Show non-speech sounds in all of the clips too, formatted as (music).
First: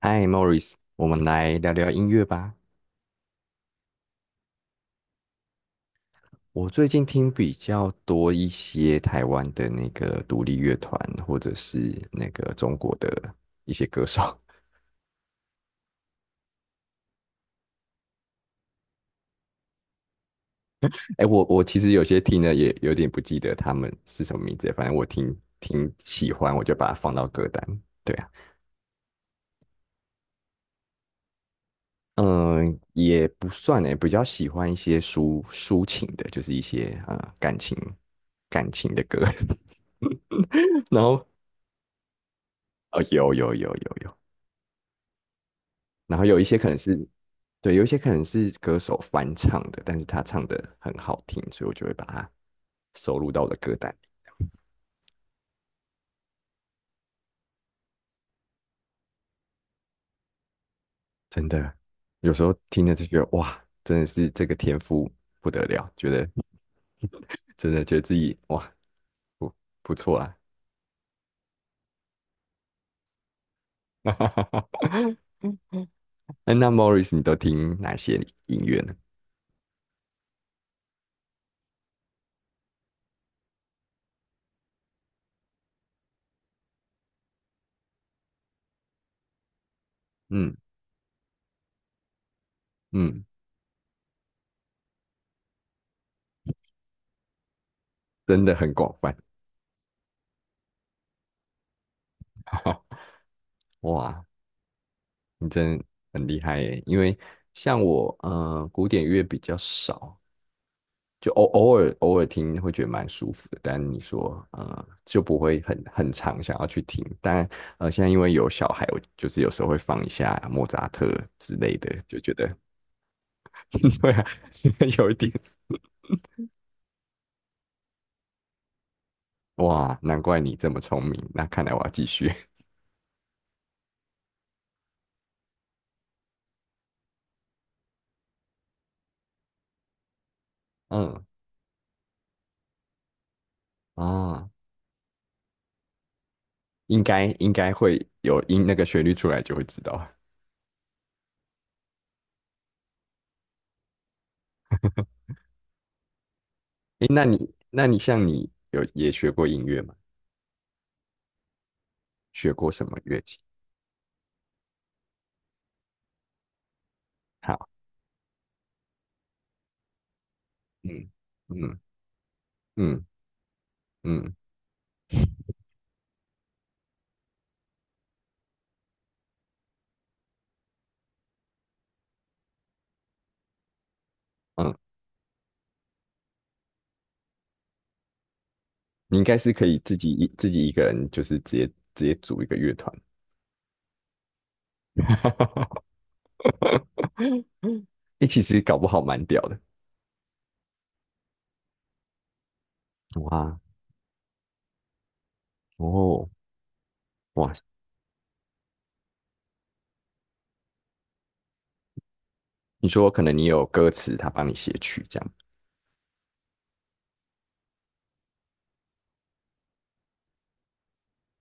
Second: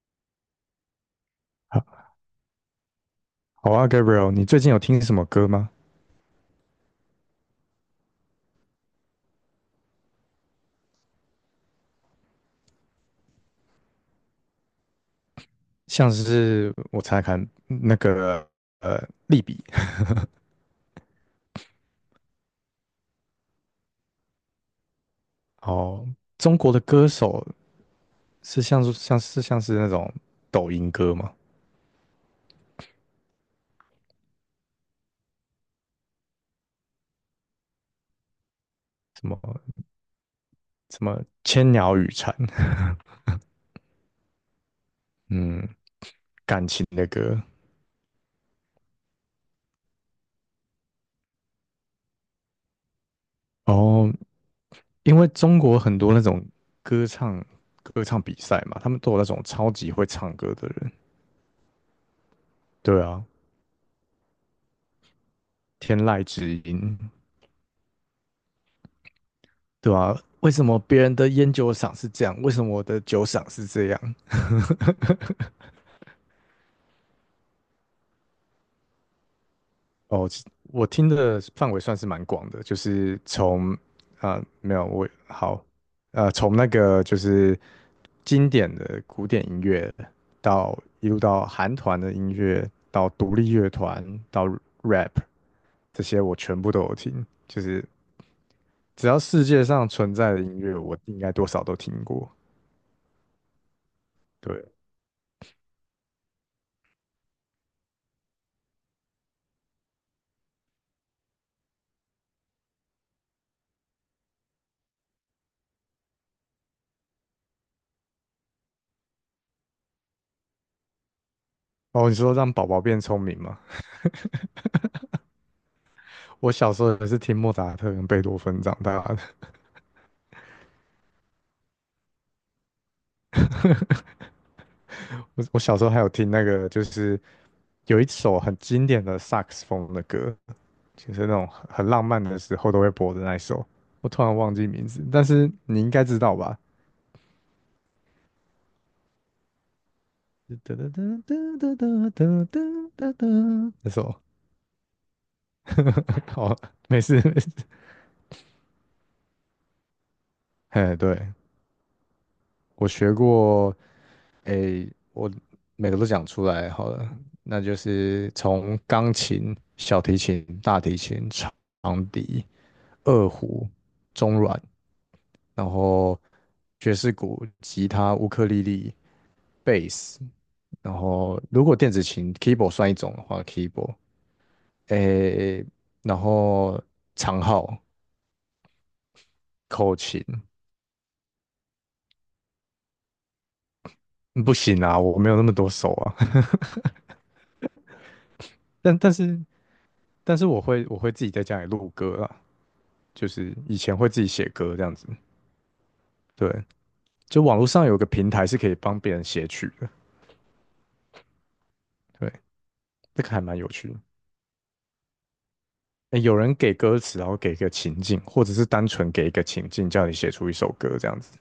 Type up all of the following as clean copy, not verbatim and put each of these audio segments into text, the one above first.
嗨，Morris，我们来聊聊好音乐吧。啊，Gabriel，你最近有听什么歌吗？我最近听比较多一些台湾的那个独立乐团，或者是那个中国的一些歌手。像是我猜猜看那个呃，利比 (laughs) 哎，我其实有些听的也有点不记得他们是什么名字，反正我听听哦，喜欢，中我国就的把它歌放到歌手单。对啊，是像是那种抖音歌吗？嗯，也不算哎，比较喜欢一些抒情的，就是一些感情感情的歌。什么 (laughs) 什然么后，千鸟语蝉，哦，有有有有有，(laughs) 嗯，然后有一些感可能情是，的歌对，有一些可能是歌手翻唱的，但是他唱的很好听，所以我就会把它收录到我的歌单哦，里。因为中国很多那种歌唱歌唱比赛嘛，他们都有那种超级会唱歌的人，真的，有时候听着对就觉啊，得哇，真的是这个天赋不得了，天觉籁得之音，真的觉得自己哇不不对啊，错啦。为什么别人的烟酒赏是这样？为什么我的酒赏是这样？(laughs) 哎那 Morris 你都听哪些音乐呢？哦，我听的范围算是蛮广的，就是从啊、呃没有我好从那个就是经典的古典音乐嗯到一路到韩团的音乐，到嗯，独立乐团，到 rap 这些我全部都有听，就是真的很广只泛。要世界上存在的音乐，我应该多少都听过。(laughs) 哇，对你真的很厉害耶！因为像我，古典乐比较少，就偶尔偶尔听会觉得蛮舒服的，但你说就不会很常想要去听。但现在因为有小孩，我就是有时候会放一下莫扎特之类的，哦，你就觉说得 让宝宝变聪明吗？(laughs) 对啊，(laughs) 有一点我小时候也是听莫扎特跟贝多芬长大的。哇，难怪你这么聪明。那看来我要继续，(laughs) 我小时候还有听那个，就是有一首很经典的萨克斯风的歌，(laughs) 就是嗯那种很浪漫的时候都会播的那一首。我突然啊，忘记名字，但是你应该知道吧？应该应该会有音那个旋律出来就会知道。哒哒哒哒哒哒哒哒哒哒，那首 (laughs) 好，没诶，事那没事。你像你有也学过音乐吗？(laughs) 嘿，对，学过什我么学乐器？过，诶，我每个都讲出来好了，那好，就是从钢琴、小提琴、大提嗯琴、长嗯笛、嗯二胡、嗯中阮，然后爵士鼓、吉他、乌克丽丽、贝斯，然后如果电子琴 keyboard 算一种的话，keyboard，嗯。诶，然后长号、你应该是可以口琴，自己一个人，就是直接直接组一个乐团。嗯不行啊，我没有那么多 (laughs) 手啊，哎、其实搞 (laughs) 不但好但蛮是屌的。但是我会自己在家里录歌啊。就是哇以前会自己写歌这样子，哦对，就哇，网络上有个平台是可以帮别人写曲的，对，你说可这个能还你蛮有有趣歌的。欸词，他帮你写曲这样。有人给歌词，然后给一个情境，或者是单纯给一个情境，叫你写出一首歌这样子，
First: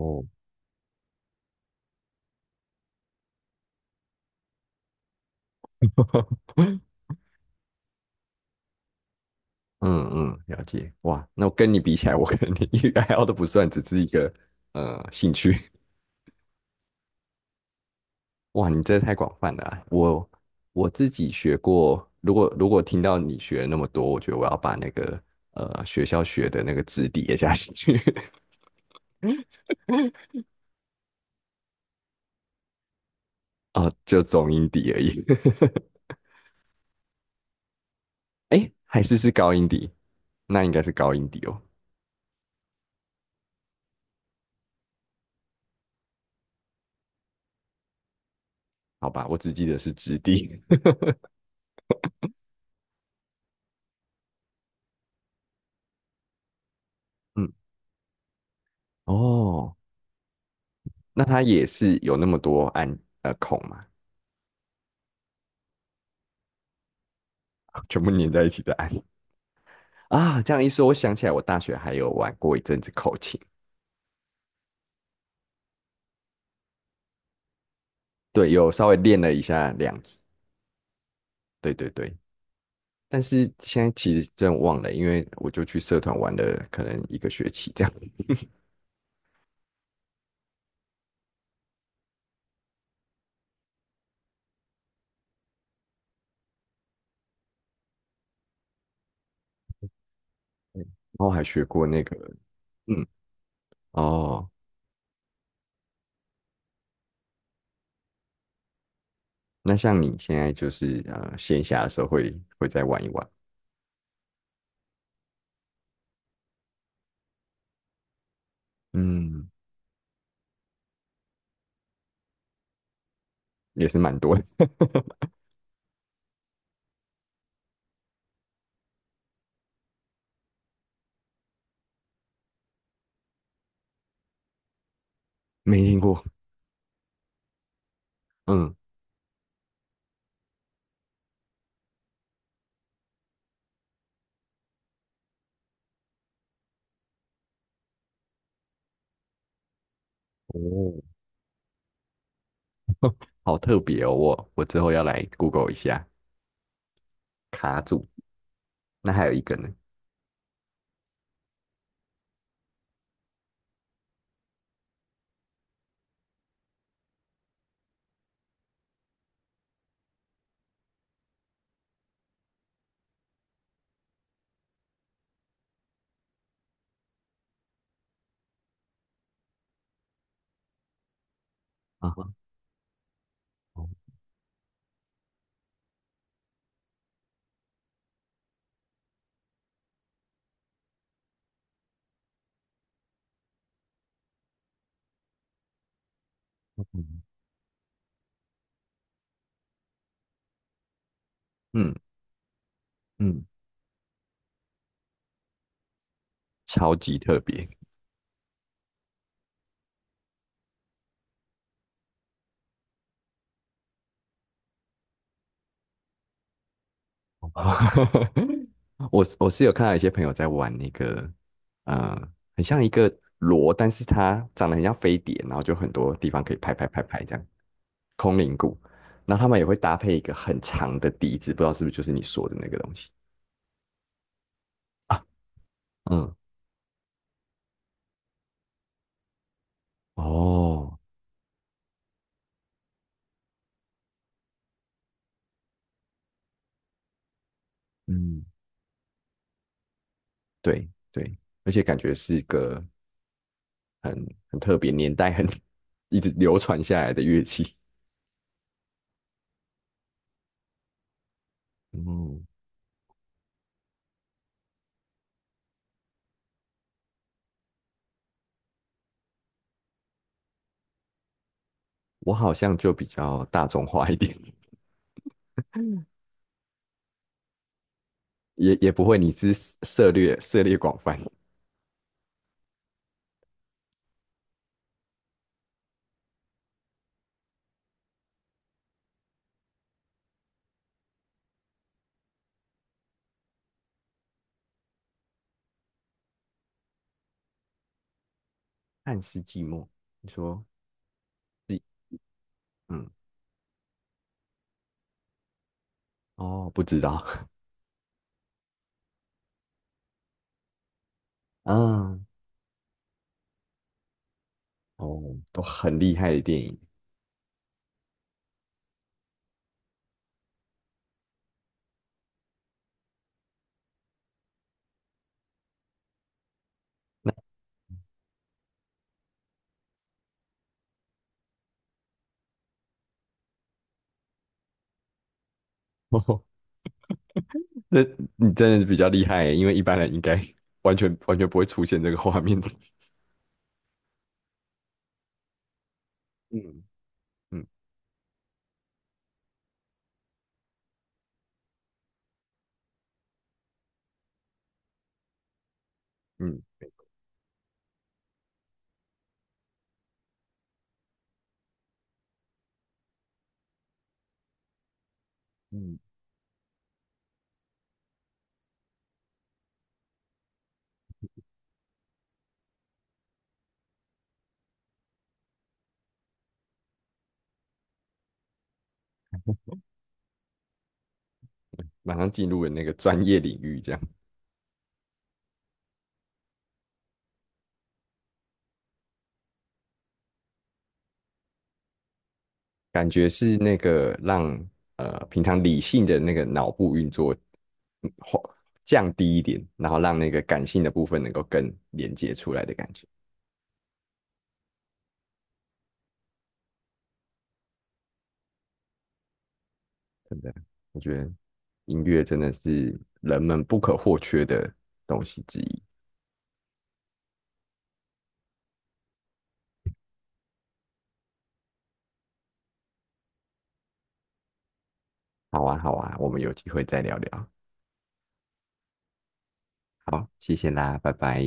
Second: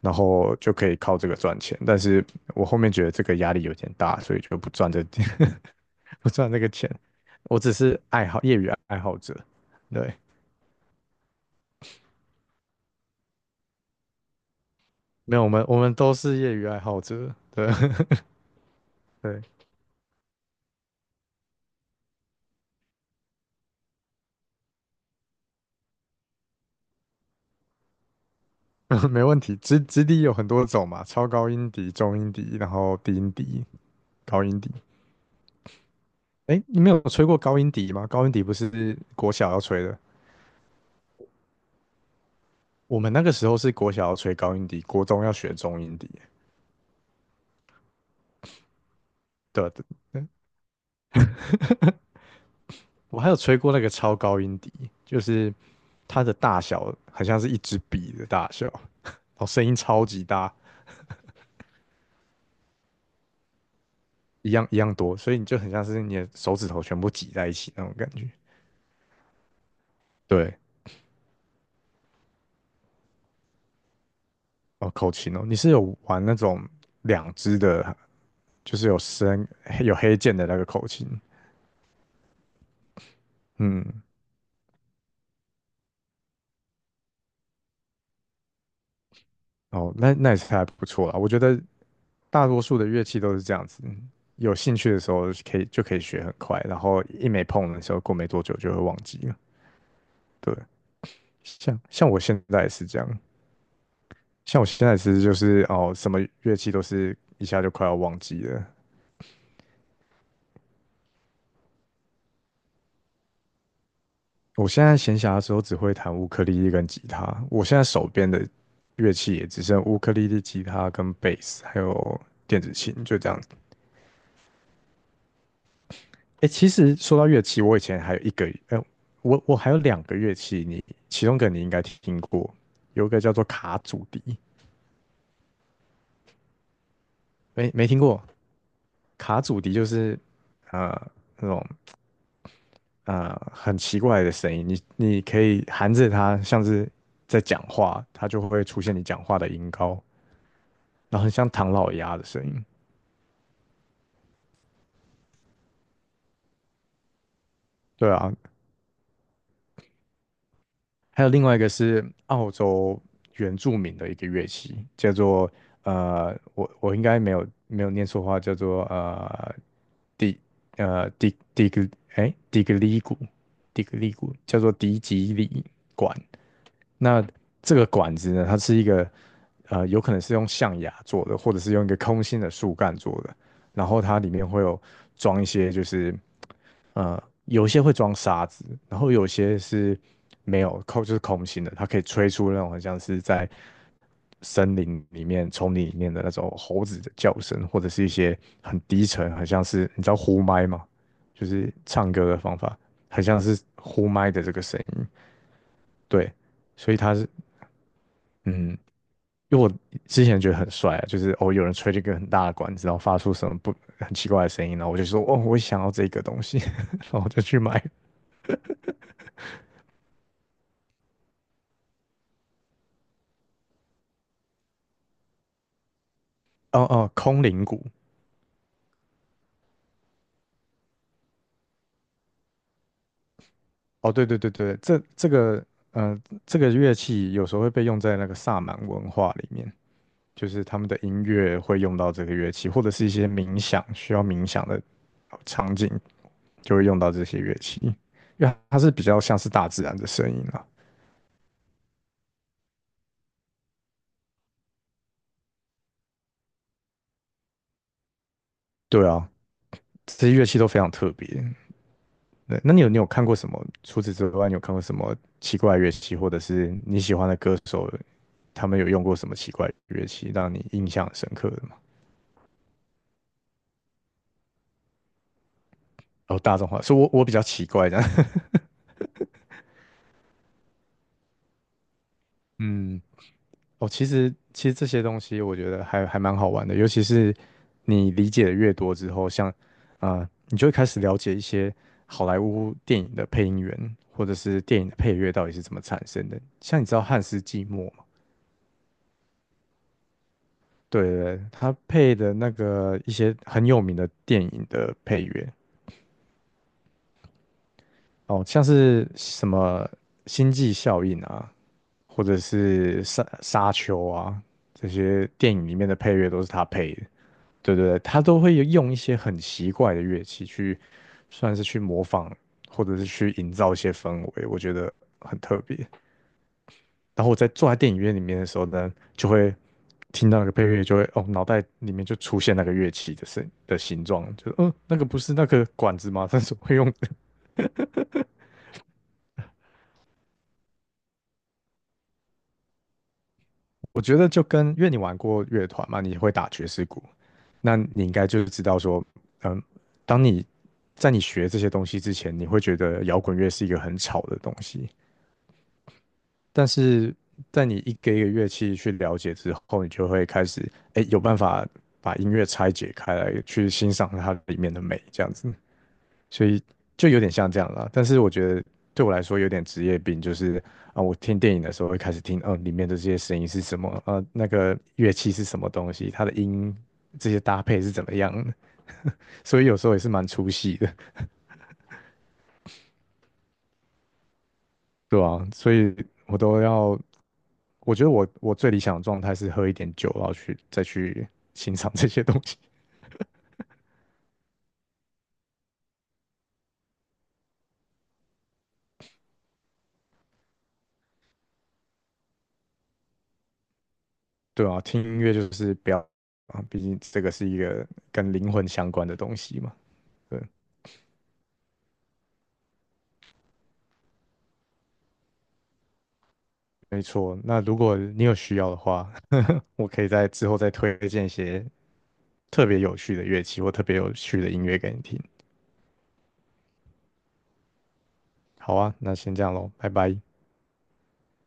然后就可以靠这个赚钱。但是我后面觉得这个压力有点大，所以就不赚这 (laughs) 不赚 (laughs) 这个钱。我只是爱好业余爱好者，嗯对，嗯，了解。哇，那我跟你比起来，我可能连业余爱好都不算，只是一个兴没有趣。我们都是业余爱好者，对 哇，你 (laughs) 这太广对。泛了啊我自己学过，如果听到你学了那么多，我觉得我要把那个学校学的那个质地也加进去。(laughs) (laughs) 没问题。直笛有很多种嘛，超高音笛、中音笛，然后低音笛、哦，就高中音音笛。底而已。(laughs) 哎，你没有吹过高音笛吗？高音笛不哎是还是是国小高要音吹底，的，那应该是高音底哦。我们那个时候是国小要吹高音笛，国中要学中音笛。好吧，我只记对啊，得对是直笛。(laughs) 我还有吹过那个超高音笛，就是它的大小很像是嗯，一支笔的大小，哦，声哦，音超级大，那它也是有那么多按孔嘛，一样一样多，所以你就很像是你的手指头全部挤在一起那 (laughs) 种全感部觉。粘在一起的按啊。这对，样一说，我想起来，我大学还有玩过一阵子口琴，哦，口琴哦，你是有玩那种两只的对，有就是稍微有练了一深下有两黑指。键的那个口琴，对对对，但是现在嗯，其实真的忘了，因为我就去社团玩了可能一个学期这样，哦，那那也是还不错啦。我觉得大多数的乐器都是这样子，有兴趣的时候可以学很快，然后一没碰的时候，过没多久就会忘记了。对，(laughs) 然后还学过那像个，我现在也是这嗯，样，哦。像我现在其实就是哦，什么乐器都是一下就快要忘记了。那像你现在就是闲暇的时候会再玩一玩，我现在闲暇的时候只会弹乌克丽丽跟吉他，我现在手边的乐器也嗯，只剩乌克丽丽、吉他跟贝斯，还有电子琴，就这样也是蛮多的，(laughs) 哎，其实说到乐器，我以前还有一个，我还有两个乐器，你其中一个你应该听过，有一个叫做卡祖笛，没听过，没没听过？嗯，卡祖笛就是呃那种很奇怪的声音，你可以含着它，像是在讲话，它就会出现你讲话的音高，哦，然后很像唐老鸭的声音。好特别哦，我之后要来 Google 一下卡组，对啊，那还有一个呢，还有另外一个是澳洲原住民的一个乐器，叫做我应该没有念错话，叫做迪呃迪迪格迪格里鼓，迪格里鼓叫做迪吉里管。那这个管子呢，它是一个呃，有可能是用象牙做的，或者是用一个啊空哈，心的树干做的，然后哦它里面会有装一些就是。呃，有些会装沙子，然后有些是没有空，就是空心的，它可以吹出那种很像是在森林里面、丛林里面的那种猴子的叫声，或者是一些很低沉，很像是，你知道呼麦吗？就是嗯唱歌的方法，很像嗯，是呼麦的这个声音。对，所超以它级是特别，嗯，因为我之前觉得很帅啊，就是哦，有人吹这个很大的管子，然后发出什么不很奇怪的声音，然后我就说哦，我想要这个东西，(laughs) 然后我就去买。(laughs) 我是有看到一些朋友在玩那个，呃，很像一个螺，但是它长得很像飞碟，然后就很多地方可以拍哦拍拍哦，拍这空样，灵鼓。空灵鼓，然后他们也会搭配一个很长的笛子，不知道是不是就是你说的那个东西。哦，对，这个嗯嗯，这个乐器有时候会被用在那个萨满文化里面，就是他们的哦，音乐会用到这个乐器，或者是一些冥想需要冥想的场景就会用到这些乐器，嗯，因为它是比较像是大自然的声音啊。对对，而且感觉是个很特别，年代很 (laughs) 一直流传下来的乐器。对啊，这些乐器都非常特别。嗯，对，那你有看过什么？除此之外，你有看过什么奇怪的乐器，或者是你喜欢的歌手，他们有用过什么奇怪的乐器，让你印象很深刻的吗？我好像就比较大众化一点，哦，大众化，所以我比较奇怪的，(laughs) (laughs) 也也不会，你是涉猎广泛。嗯，哦，其实这些东西我觉得还蛮好玩的，尤其是你理解的越多之后，像你就会开始了解一些好莱坞电影的配音员或者是电影的配乐到底是怎么产生的。像你知道汉斯季默吗？汉斯寂寞，你说对，他是配的那个嗯一些很有名的电影的配乐，哦，不知道 哦，像是什么星际效应啊，(laughs)，或嗯者是沙丘啊，这些哦，电都影里面的很配厉乐害的都是电他影。配的，对，他都会用一些很奇怪的乐器去，算是去模仿，或者是去营造一些氛围，我觉得很特别。然后那 我在坐在电影院里面的时候呢，就会听到那个配乐，就会哦，脑袋里面就出现那个乐器的声的形状，就嗯，那个不是那个管子 (laughs) 吗？(laughs) 但哦，是会用那你真的是比较厉害耶因为一般人应该 (laughs) 完全不会出现这个画面的。(laughs) 我觉得就跟，因为你玩过乐团嘛，你会打爵嗯士鼓，嗯那你应该就知道说，嗯，当你在你学这些东西之前，你会觉得摇滚乐是一个很吵的东西，嗯但是在你一个乐器去了解之后，你就会开始，哎，有办法把音乐拆解开来，去欣赏它里面的美，这样子。嗯，所以就有点像这样了，但是我觉得对我来说有点职业病，就是啊，我听电影的时候会开始听，嗯，里面的这些声音是什么，呃，那个乐器是什么东西，它的音这些搭配是怎么样的，所以有时候也是蛮出戏的，马上进入了那个专业领域，这样对啊，所以我都要，我觉得我最理想的状态是喝一点酒，然后再去欣赏这些东西，感觉是那个让平常理性的那个脑部运作嗯或降低一点，然后让那个感性的部分能够更连接出来的感觉，对啊，听音乐就是不要啊，毕竟这个是一个跟灵魂相关的东西嘛。对对。不对？我觉得音乐真的是人们不可或缺的东西之一。没错，那如果你有需要的话，(laughs) 我可以在之后再推荐一些特别有趣的乐器或特别有趣的音乐给你听。好啊，好啊，我们有机会再聊聊。好啊，那先这样喽，拜拜。好，谢谢啦，拜拜。